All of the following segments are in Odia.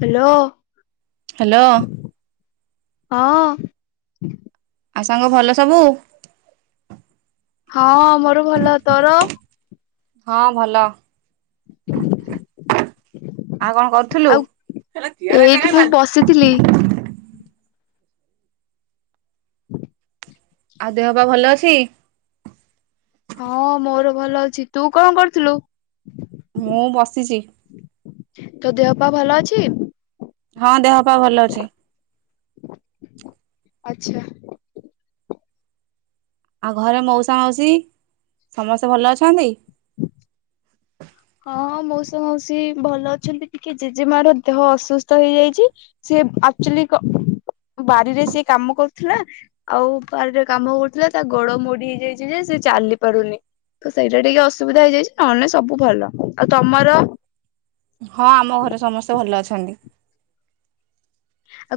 ହ୍ୟାଲୋ। ହ୍ୟାଲୋ। ହଁ। ଆଉ ସାଙ୍ଗ ଭଲ ସବୁ? ହଁ ମୋର ଭଲ ତୋର? ହଁ ଭଲ। ଆଉ କଣ କରୁଥିଲୁ? ଆଉ ଏଇଠି ମୁଁ ବସିଥିଲି। [inaudible] ଆଉ ଦେହ ପା ଭଲ ଅଛି? ହଁ ମୋର ଭଲ ଅଛି ତୁ କଣ କରୁଥୁଲୁ? ମୁଁ ବସିଛି। ତୋ ଦେହ ପା ଭଲ ଅଛି? ହଁ ଦେହ ପା ଭଲ ଅଛି। ଆଚ୍ଛା। ଆଉ ଘରେ ମଉସା ମାଉସୀ ସମସ୍ତେ ଭଲ ଅଛନ୍ତି। ହଁଁ ହଁ ମଉସା ମାଉସୀ ଭଲ ଅଛନ୍ତି ଟିକେ ଜେଜେମାର ଦେହ ଅସୁସ୍ଥ ହେଇଯାଇଛି। ସିଏ ଆଚୁଆଲି କ ବାରିରେ ସିଏ କାମ କରୁଥିଲା ଆଉ ବାରିରେ କାମ କରୁଥିଲା ତା ଗୋଡ ମୋଡି ହେଇଯାଇଛି ଯେ ସେ ଚାଲି ପାରୁନି। ତ ସେଇଟା ଟିକେ ଅସୁବିଧା ହେଇଯାଇଛି ନହେଲେ ସବୁ ଭଲ। ଆଉ ତମର। ହଁ ଆମ ଘରେ ସମସ୍ତେ ଭଲ ଅଛନ୍ତି।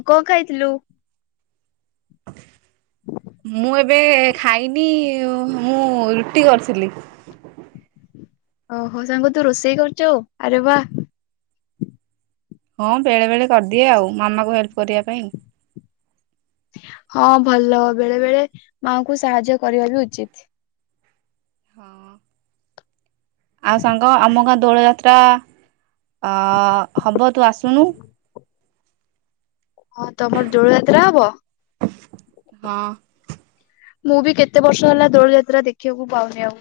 ଆଉ କଣ ଖାଇଥିଲୁ? ମୁଁ ଏବେ ଖାଇନି ମୁଁ ରୁଟି କରୁଥିଲି। ଓହୋ ସାଙ୍ଗ ତୁ ରୋଷେଇ କରୁଚୁ ଆରେ ବା। ହଁ ବେଳେ ବେଳେ କରିଦିଏ ଆଉ, ମାମା କୁ ହେଲ୍ପ କରିବା ପାଇଁ। ହଁ ଭଲ ବେଳେ ବେଳେ ମାଙ୍କୁ ସାହାଯ୍ୟ କରିବା ବି ଉଚିତ୍। ହଁ ଆଉ ସାଙ୍ଗ ଆମ ଗା ଦୋଳ ଯାତ୍ରା ଆ ହବ ତୁ ଆସୁନୁ। ହଁ ତମର ଦୋଳ ଯାତ୍ରା ହବ। ହଁ। ମୁଁ ବି କେତେ ବର୍ଷ ହେଲା ଦୋଳ ଯାତ୍ରା ଦେଖିବାକୁ ପାଉନି ଆଉ।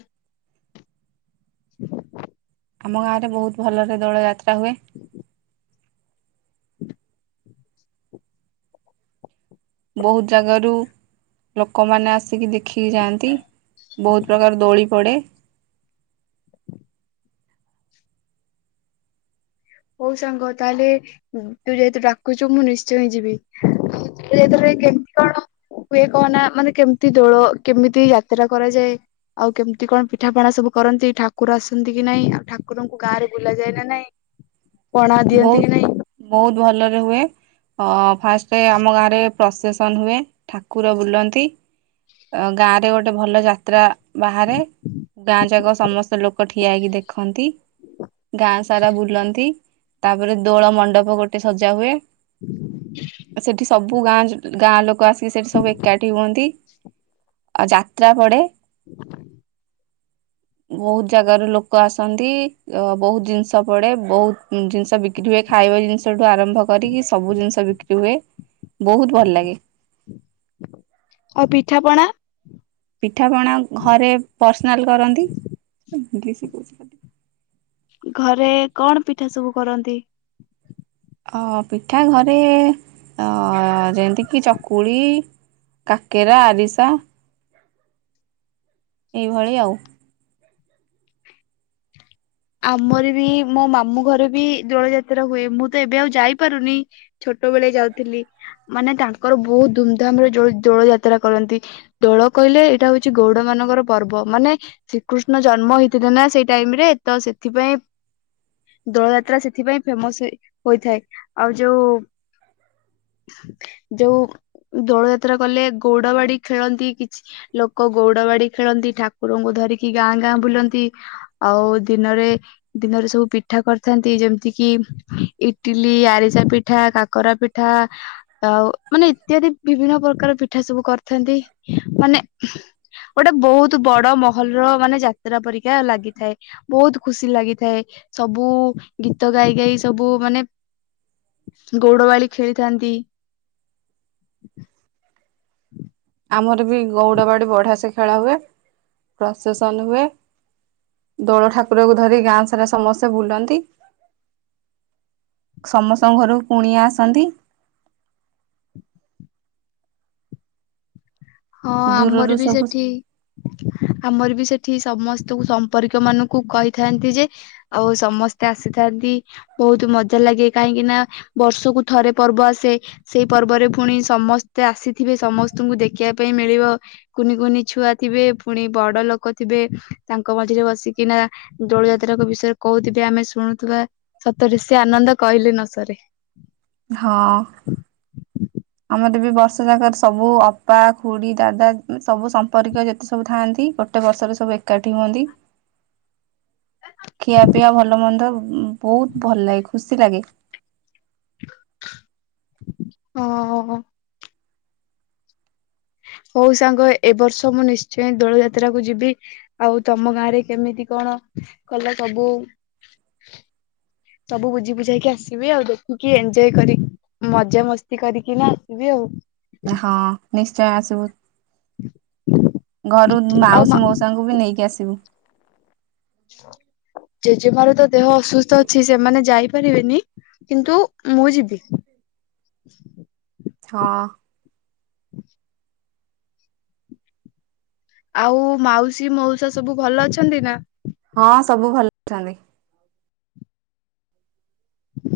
ଆମ ଗାଁ ରେ ବହୁତ ଭଲରେ ଦୋଳ ଯାତ୍ରା ତା ହୁଏ। [inaudible] ବହୁତ ଜାଗାରୁ ଲୋକମାନେ ଆସିକି ଦେଖ ଦେଖିକି ଯାଆନ୍ତି। ବହୁତ ପ୍ରକାର ଦୋଳି ପଡ଼େ। ହଉ ସାଙ୍ଗ ତାହେଲେ ତୁ ଯେହେତୁ ଡାକୁଛୁ ମୁଁ ନିଶ୍ଚୟ ଯିବି। ଆଉ ଦୋଳ ଯାତ୍ରା ରେ କେମିତି କଣ ହୁଏ କହନା ମାନେ କେମତି ଦୋଳ କେମିତି ଯାତ୍ରା କରାଯାଏ।। ଆଉ କେମିତି କଣ ପିଠାପଣା ସବୁ କରନ୍ତି ଠାକୁର ଆସନ୍ତି କି ନାଇଁ ଆଉ ଠାକୁରଙ୍କୁ ଗାଁ ରେ ବୁଲା ଯାଏ ନା ନାଇଁ। ପଣା ଦିଅନ୍ତି ବହୁତ କି ନାଇଁ। ବହୁତ ଭଲରେ ହୁଏ ଅ ଫାଷ୍ଟ ଆମ ଗାଁ ରେ ପ୍ରସେସ ସନ ହୁଏ ଠାକୁର ବୁଲନ୍ତି। ଗାଁ ରେ ଗୋଟେ ଭଲ ଯାତ୍ରା ବାହାରେ ଗାଁ ଯାକ ସମସ୍ତ ଲୋକ ଠିଆ ହେଇକି ଦେଖନ୍ତି। ଗାଁ ସାରା ବୁଲନ୍ତି। ତାପରେ ଦୋଳ ମଣ୍ଡପ ଗୋଟେ ସଜା ହୁଏ। ସେଠି ସବୁ ଗାଁ ଲୋ ଗାଁ ଲୋକ ଆସ ସେଠି ସବୁ ଏକାଠି ହୁଅନ୍ତି। ଆଉ ଯାତ୍ରା ପଡେ [inaudible] ବହୁତ ଜାଗ ର ଲୋକ ଆସନ୍ତି। ଅ ବହୁତ ଜିନିଷ ପଡେ ବହୁତ ଜିନିଷ ବିିକି ହୁଏ ଖାଇବ ଜିନିଷ ଆରମ୍ଭ କରିକି ସବୁ ଜିନିଷ ବିକ୍ରି ହୁଏ। ବହୁତ ଭଲ ଲାଗେ ଆଉ ପିଠାପଣା ପିଠା ପଣା ଘରେ ପର୍ସନାଲ କରନ୍ତି। କିଛି କହୁଛି ଘରେ କଣ ପିଠା ସବୁ କରନ୍ତି ପିଠା ଘରେ ଯେମିତିକି ଚକୁଳି କାକେରା ଆରିସା ଏଇଭଳି ଆଉ ଆମର ବି ମୋ ମାମୁଁ ଘରେ ବି ଦୋଳ ଯାତ୍ରା ହୁଏ ମୁଁ ତ ଏବେ ଆଉ ଯାଇପାରୁନି ଛୋଟ ବେଳେ ଯାଉଥିଲି ମାନେ ତାଙ୍କର ବହୁତ ଧୁମଧାମ ରେ ଦୋଳ ଯାତ୍ରା କରନ୍ତି ଦୋଳ କହିଲେ ଏଇଟା ହଉଛି ଗୌଡ ମାନଙ୍କର ପର୍ବ ମାନେ ଶ୍ରୀକୃଷ୍ଣ ଜନ୍ମ ହେଇଥିଲେ ନା ସେଇ ଟାଇମ ରେ ତ ସେଥିପାଇଁ ଦୋଳ ଯାତ୍ରା ସେଥିପାଇଁ ଫେମସ ହୋଇଥାଏ ଆଉ ଯୋଉ ଯୋଉ ଦୋଳ ଯାତ୍ରା କଲେ ଗଉଡ ବାଡି ଖେଳନ୍ତି କିଛି ଲୋକ ଗଉଡ ବାଡି ଖେଳନ୍ତି ଠାକୁରଙ୍କୁ ଧରିକି ଗାଁ ଗାଁ ବୁଲନ୍ତି ଆଉ ଦିନରେ ଦିନରେ ସବୁ ପିଠା କରିଥାନ୍ତି ଯେମିତି କିି ଇଟିଲି ଆରିସା ପିଠା କାକରା ପିଠା ଆଉ ମାନେ ଇତ୍ୟାଦି ବିଭିନ୍ନ ପ୍ରକାର ପିଠା ସବୁ କରିଥାନ୍ତି ମାନେ ଗୋଟେ ବହୁତ ବଡ ମହଲର ମାନେ ଯାତ୍ରା ପରିକା ଲାଗିଥାଏ ବହୁତ ଖୁସି ଲାଗିଥାଏ ସବୁ ଗୀତ ଗାଇ ଗାଇ ସବୁ ମାନେ ଗୌଡବାଳି ଖେଳିଥାନ୍ତି ହୁଁ ଆମର ବି ଗଉଡ ବାଡି ବଢିଆ ସେ ଖେଳ ହୁଏ ପ୍ରଶାସନ ହୁଏ ଦୋଳ ଠାକୁରକୁ ଧରି ଗାଁ ସାରା ସମସ୍ତେ ବୁଲନ୍ତି ସମସ୍ତଙ୍କ ଘର କୁଣିଆ ଆସନ୍ତି ହଁ ଦୂରରୁ ଆମର ବି ସବୁ ସେଠି ଆମର ବି ସେଠି ସମସ୍ତଙ୍କୁ ସମ୍ପର୍କୀୟ ମାନଙ୍କୁ କହିଥାନ୍ତି ଯେ ଆଉ ସମସ୍ତେ ଆସିଥାନ୍ତି ବହୁତ ମଜା ଲାଗେ କାହିଁକି ନା ବର୍ଷକୁ ଥରେ ପର୍ବ ଆସେ ସେଇ ପର୍ବରେ ପୁଣି ସମସ୍ତେ ଆସିଥିବେ ସମସ୍ତଙ୍କୁ ଦେଖ ଦେଖିବା ପାଇଁ ମିଳିବ କୁନି କୁନି ଛୁଆ ଥିବେ ପୁଣି ବଡ ଲୋକ ଥିବେ ତାଙ୍କ ମଝିରେ ବସିକିନା ଦୋଳ ଯାତ୍ରା ବିଷୟରେ କହୁଥିବେ ଆମେ ଶୁଣୁଥିବା ସତରେ ସେ ଆନନ୍ଦ କହିଲେ ନ ସରେ ହଁ ହୁଁ ମୋତେ ବି ବର୍ଷ ଜାକ ସବୁ ଅପା ଖୁଡି ଦାଦା ସବୁ ସମ୍ପର୍କୀୟ ଯେତେ ସବୁ ଥାଆନ୍ତି ଗୋଟେ ବର୍ଷରେ ସବୁ ଏକାଠି ହୁଅନ୍ତି ଖିଆ ପିଇବା ଭଲ ମନ୍ଦ ବହୁତ ଭଲ ଲାଗେ ଖୁସି ବେଶୀ ଲାଗେ ହ ହଉ ସାଙ୍ଗ ଏ ବର୍ଷ ମୁଁ ନିଶ୍ଚୟ ଦୋଳ ଯାତ୍ରାକୁୁ ଯିବି ଆଉ ତମ ଗାଁରେ କେମିତି କଣ କଲେ ସବୁ ସବୁ ବୁଝି ବୁଝାଇକି ଆସିବି ଆଉ ଦେଖିକି ଏଞଜୟ କରି ମଜା ମସ୍ତି କରିକି ନା ଆସିବି ଆଉ ଚା ଆସିବୁ ଘରୁ ଆଉ ମା ମାଉସୀ ମାଉସାଙ୍କୁ ବି ନେଇକି ଆସିବୁ [unintelligible] ଜେଜେମାର ତ ଦେହ ଅସୁସ୍ଥ ଅଛି ସେମାନେ ଯାଇପାରିବେନି କିନ୍ତୁ ମୁଁ ଯିବି ହଁ ଆଉ ମାଉସୀ ମାଉସା ସବୁ ଭଲ ଅଛନ୍ତି ନା ହଁ ସବୁ ଭଲ ଅଛନ୍ତି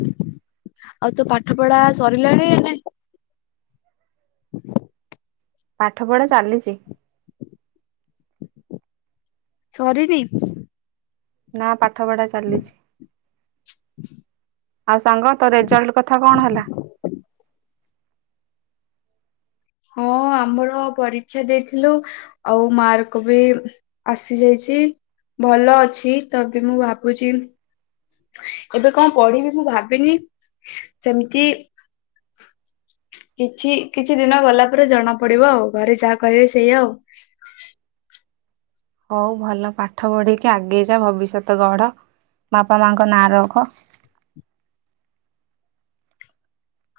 ଆଉ ତୁ ପାଠ ପଢା ସରିଲାଣି ହ ପାଠ ପଢା ଚାଲିଚ ସରି ନି ନା ପା ପାଠ ପଢ଼ା ଚାଲିଛି ଆଉ ସାଙ୍ଗ ତୋ ରେଜଲ୍ଟ କଥା କଣ ହେଲା ହଁ ଆମର ପରୀକ୍ଷା ଦେଇଥିଲୁ ଆଉ ମାର୍କ ବି ଆସିଯାଇଛି ଭଲ ଅଛି ତ ବି ମୁଁ ଭାବୁଛି ଏବେ କଣ ପଢିବି ମୁଁ ଭାବିନି ସେମିତି କିଛି କିଛି ଦିନ ଗଲା ପରେ ଜଣା ପଡିବ ଆଉ ଘରେ ଯାହା କହିବେ ସେଇ ଆଉ ହଉ ଭଲ ପାଠ ପଢେଇକି ଆଗେଇ ଯା ଭବିଷ୍ୟତ ଗଢ ବାପା ମାଙ୍କ ନାଁ ରଖ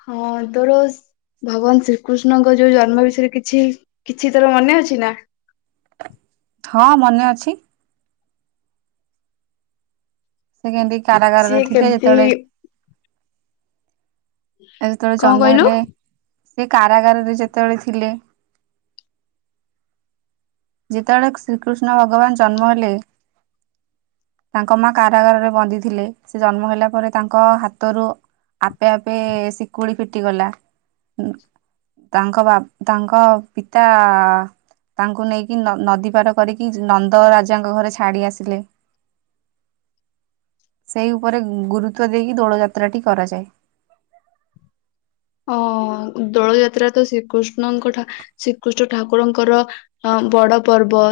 ହଁ ତୋର ଭଗବାନ ଶ୍ରୀକୃଷ୍ଣଙ୍କ ଯୋଉ ଜନ୍ମ ବିଷୟରେ କିଛି କିଛି ତୋର ମନେ ଅଛି ନା? ହଁ ମନେ ଅଛି। ସେ କେମତି କାରାଗାରରେ ସିଏ ଥିଲେ କେମିତି ଯେତେବେଳେ ଏ ଯେତେବେଳେ କଣ ଜନ୍ମ କହିଲୁ? ହେଲେ ସେ କାରାଗାରରେ ଯେତେବେଳେ ଥିଲେ [inaudible] ଯେତେବେଳେ ଶ୍ରୀକୃଷ୍ଣ ଭଗବାନ ଜନ୍ମ ହେଲେ ତାଙ୍କ ମା କାରାଗାରରେ ବନ୍ଦି ଥିଲେ ସେ ଜନ୍ମ ହେଲା ପରେ ତାଙ୍କ ହାତରୁ ଆପେ ଆପେ ଶିକୁଳି ଫିଟିଗଲା ତାଙ୍କ ତାଙ୍କ ବା ପିତା ତାଙ୍କୁ ନେଇକି ନଦୀ ପାର କରିକି ନନ୍ଦ ରାଜାଙ୍କ ଘରେ ଛାଡି ଆସିଲେ ସେଇ ଉପରେ ଗୁରୁତ୍ୱ ଦେଇକି ଦୋଳ ଯାତ୍ରାଟି କରାଯାଏ। ହଁ ଦୋଳ ଯାତ୍ରା ତ ଶ୍ରୀକୃଷ୍ଣଙ୍କ ଶ୍ରୀକୃଷ୍ଣ ଠାକୁରଙ୍କର ବଡ ପର୍ବ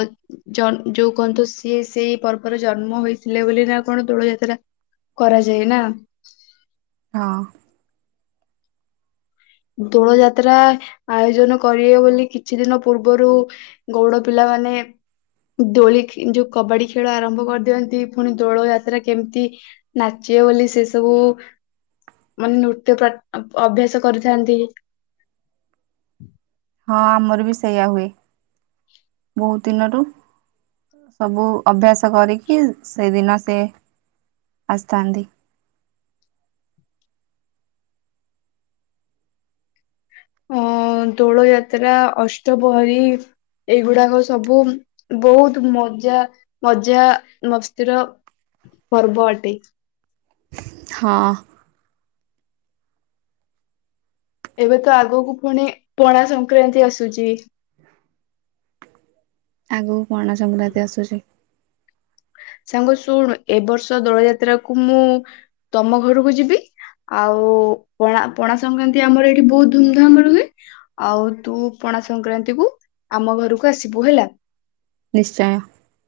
ଯୋଉ କୁହନ୍ତୁ ସିଏ ସେଇ ପର୍ବରେ ଜନ୍ମ ହେଇଥିଲେ ବୋଲି ନା କଣ ଦୋଳ ଯାତ୍ରା କରାଯାଏ ନା। [inaudible] ହଁ। ଦୋଳ ଯାତ୍ରା ଆୟୋଜନ କରିବେ ବୋଲି କିଛି ଦିନ ପୂର୍ବରୁ ଗୌଡ଼ ପିଲାମାନୋନ ଦୋଳି ଯୋଉ କବାଡି ଖେଳ ଆରମ୍ଭ କରିଦିଅନ୍ତି ପୁଣି ଦୋଳ ଯାତ୍ରା କେମିତି ନାଚିବେ ବୋଲି ସେ ସବୁ ମାନେ ନୃତ୍ୟ ଅଭ୍ୟାସ କରି ଯାନ୍ତି। [inaudible] ହଁ ଆମର ବି ସେଇୟା ହୁଏ ବହୁତ ଦିନରୁ ସବୁ ଅଭ୍ୟାସ କରିକି ସେଦିନ ସେ ସେ ଆସିଥାନ୍ତି। [inaudible] ଅ ଦୋଳ ଯାତ୍ରା ଅଷ୍ଟପହରୀ ଏଇଗୁଡାକ ସବୁ ବହୁତ ମଜା ମଜା ମସ୍ତିର ପର୍ବ ଅଟେ। ହଁ। ଏବେ ତ ଆଗକୁ ପୁଣି ପଣା ସଂକ୍ରାନ୍ତି ଆସୁଛି। ଆଗୁ ପଣା ସଂକ୍ରାନ୍ତି ଆସୁଛି। ସାଙ୍ଗ ଶୁଣୁ ଏ ବର୍ଷ ଦୋଳ ଯାତ୍ରା କୁ ମୁଁ ତମ ଘରକୁ ଯିବି ଆଉ ପଣା ପଣା ସଂକ୍ରାନ୍ତି ଆମର ଏଇଠି ବହୁତ ଧୁମଧାମ ର ହୁଏ ଆଉ ତୁ ପଣା ସଂକ୍ରାନ୍ତି କୁ ଆମ ଘରକୁ ଆସିବୁ ହେଲା। ନିଶ୍ଚୟ।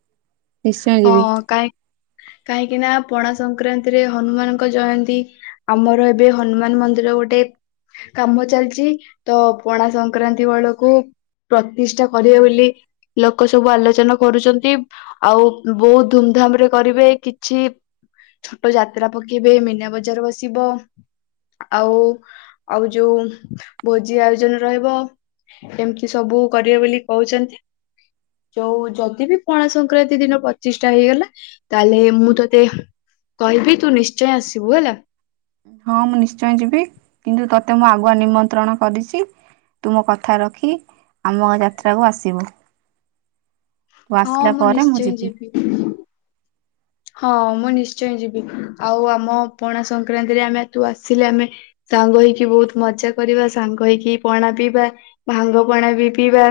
[inaudible] ନିଶ୍ଚୟ ହଁ ଯିବି କାହିଁ [inaudible] କାହିଁକି ନା ପଣା ସଂକ୍ରାନ୍ତି ରେ ହନୁମାନଙ୍କ ଜୟନ୍ତୀ ଆମର ଏବେ ହନୁମାନ ମନ୍ଦିର ଗୋଟେ କାମ ଚାଲିଛି ତ ପଣା ସଂକ୍ରାନ୍ତି ବେଳକୁ ପ୍ରତିଷ୍ଠା କରିବେ ବୋଲି ଲୋକ ସବୁ ଆଲୋଚନା କରୁଛନ୍ତି। ଆଉ ବହୁତ ଧୁମଧାମ ରେ କରିବେ କିଛି ଛୋଟ ଯାତ୍ରା ପକେଇବେ ମନା ବଜାର ବସିବ ଆଉ ଆଉ ଯୋଉ ଭୋଜି ଆୟୋଜନ ରହିବ ଏମିତି ସବୁ କରିବେ ବୋଲି କହୁଛନ୍ତି ଯୋଉ ଯଦି ବି ପଣା ସ ସଂକ୍ରାନ୍ତି ଦିନ ପଚିଶ ଟା ହେଇଗଲା ତାହେଲେ ମୁଁ ତତେ କହିବି ତୁ ନିଶ୍ଚୟ ଆସିବୁ ହେଲା। ହଁ ମୁଁ ନିଶ୍ଚୟ ଯିବି କିନ୍ତୁ ତୋତେ ମୁଁ ଆଗୁଆ ନିମନ୍ତ୍ରଣ କରିଛି ତୁ ମ କଥା ରଖି ଆମ ଯାତ୍ରାକୁ ଆସିବୁ। ତୁ ହଁ ଆସିଲା ମୁଁ ପରେ ନିଶ୍ଚୟ ଯିବି। ହଁ ମୁଁ ନିଶ୍ଚୟ ଯିବି ଆଉ ଆମ ପଣା ସଂକ୍ରାନ୍ତିରେ ଆମେ ଏ ତୁ ଆସିଲେ ଆମେ ସାଙ୍ଗ ହେଇକି ବହୁତ ମଜା କରିବା ସାଙ୍ଗ ହେଇକି ପଣା ପିଇବା ଭାଙ୍ଗ ପଣା ବି ପିଇବା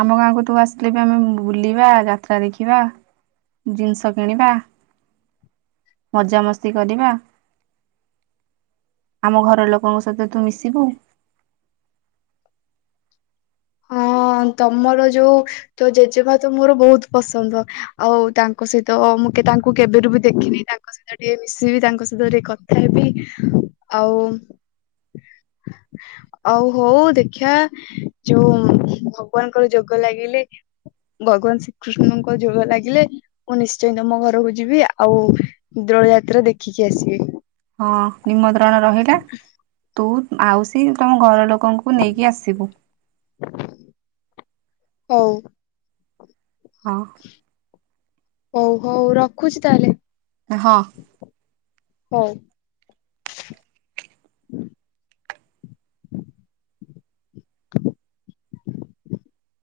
ଆମ ଗାଁକୁ ତୁ ଆସିଲେ ବି ଆମେ ବୁଲିବା ଯାତ୍ରା ଦେଖିବା ଜିନିଷ କିଣିବା [inaudible] ମଜାମସ୍ତି କରିବା [inaudible] ଆମ ଘର ଲୋକଙ୍କ ସହିତ ତୁ ମିଶିବୁ [inaudible] ହଁ ତମର ଯୋଉ ତ ଜେଜେମା ତ ମୋର ବହୁତ ପସନ୍ଦ ଆଉ ତାଙ୍କ ସହିତ ମୁଁ ତାଙ୍କୁ କେବେରୁ ବି ଦେଖିନି ତାଙ୍କ ସହିତ ଟିକେ ମିଶିବି ତାଙ୍କ ସହିତ ଟିକେ କଥା ହେବି ଆଉ [inaudible] ଆଉ ହଉ ଦେଖିବା ଯୋଉ ଭଗବାନଙ୍କର ଯୋଗ ଲାଗିଲେ ଭଗବାନ ଶ୍ରୀକୃଷ୍ଣଙ୍କ ଯୋଗ ଲାଗିଲେ ମୁଁ ନିଶ୍ଚୟ ତମ ଘରକୁ ଯିବି ଆଉ ଦ୍ରୋଳ ଯାତ୍ରା ଦେଖିକି ଆସିବି। ହଁ ନିମନ୍ତ୍ରଣ ର ରହିଲା ତୁ ଆଉ ସି ତମ ଘର ଲୋ ଲୋକଙ୍କୁ ନେଇକି ଆସିବୁ। ହୋଉ। ହଁ। ହୋଉ ହୋଉ ରଖୁଛି ତାହେଲେ। ହଁ। ହୋଉ। [inaudible]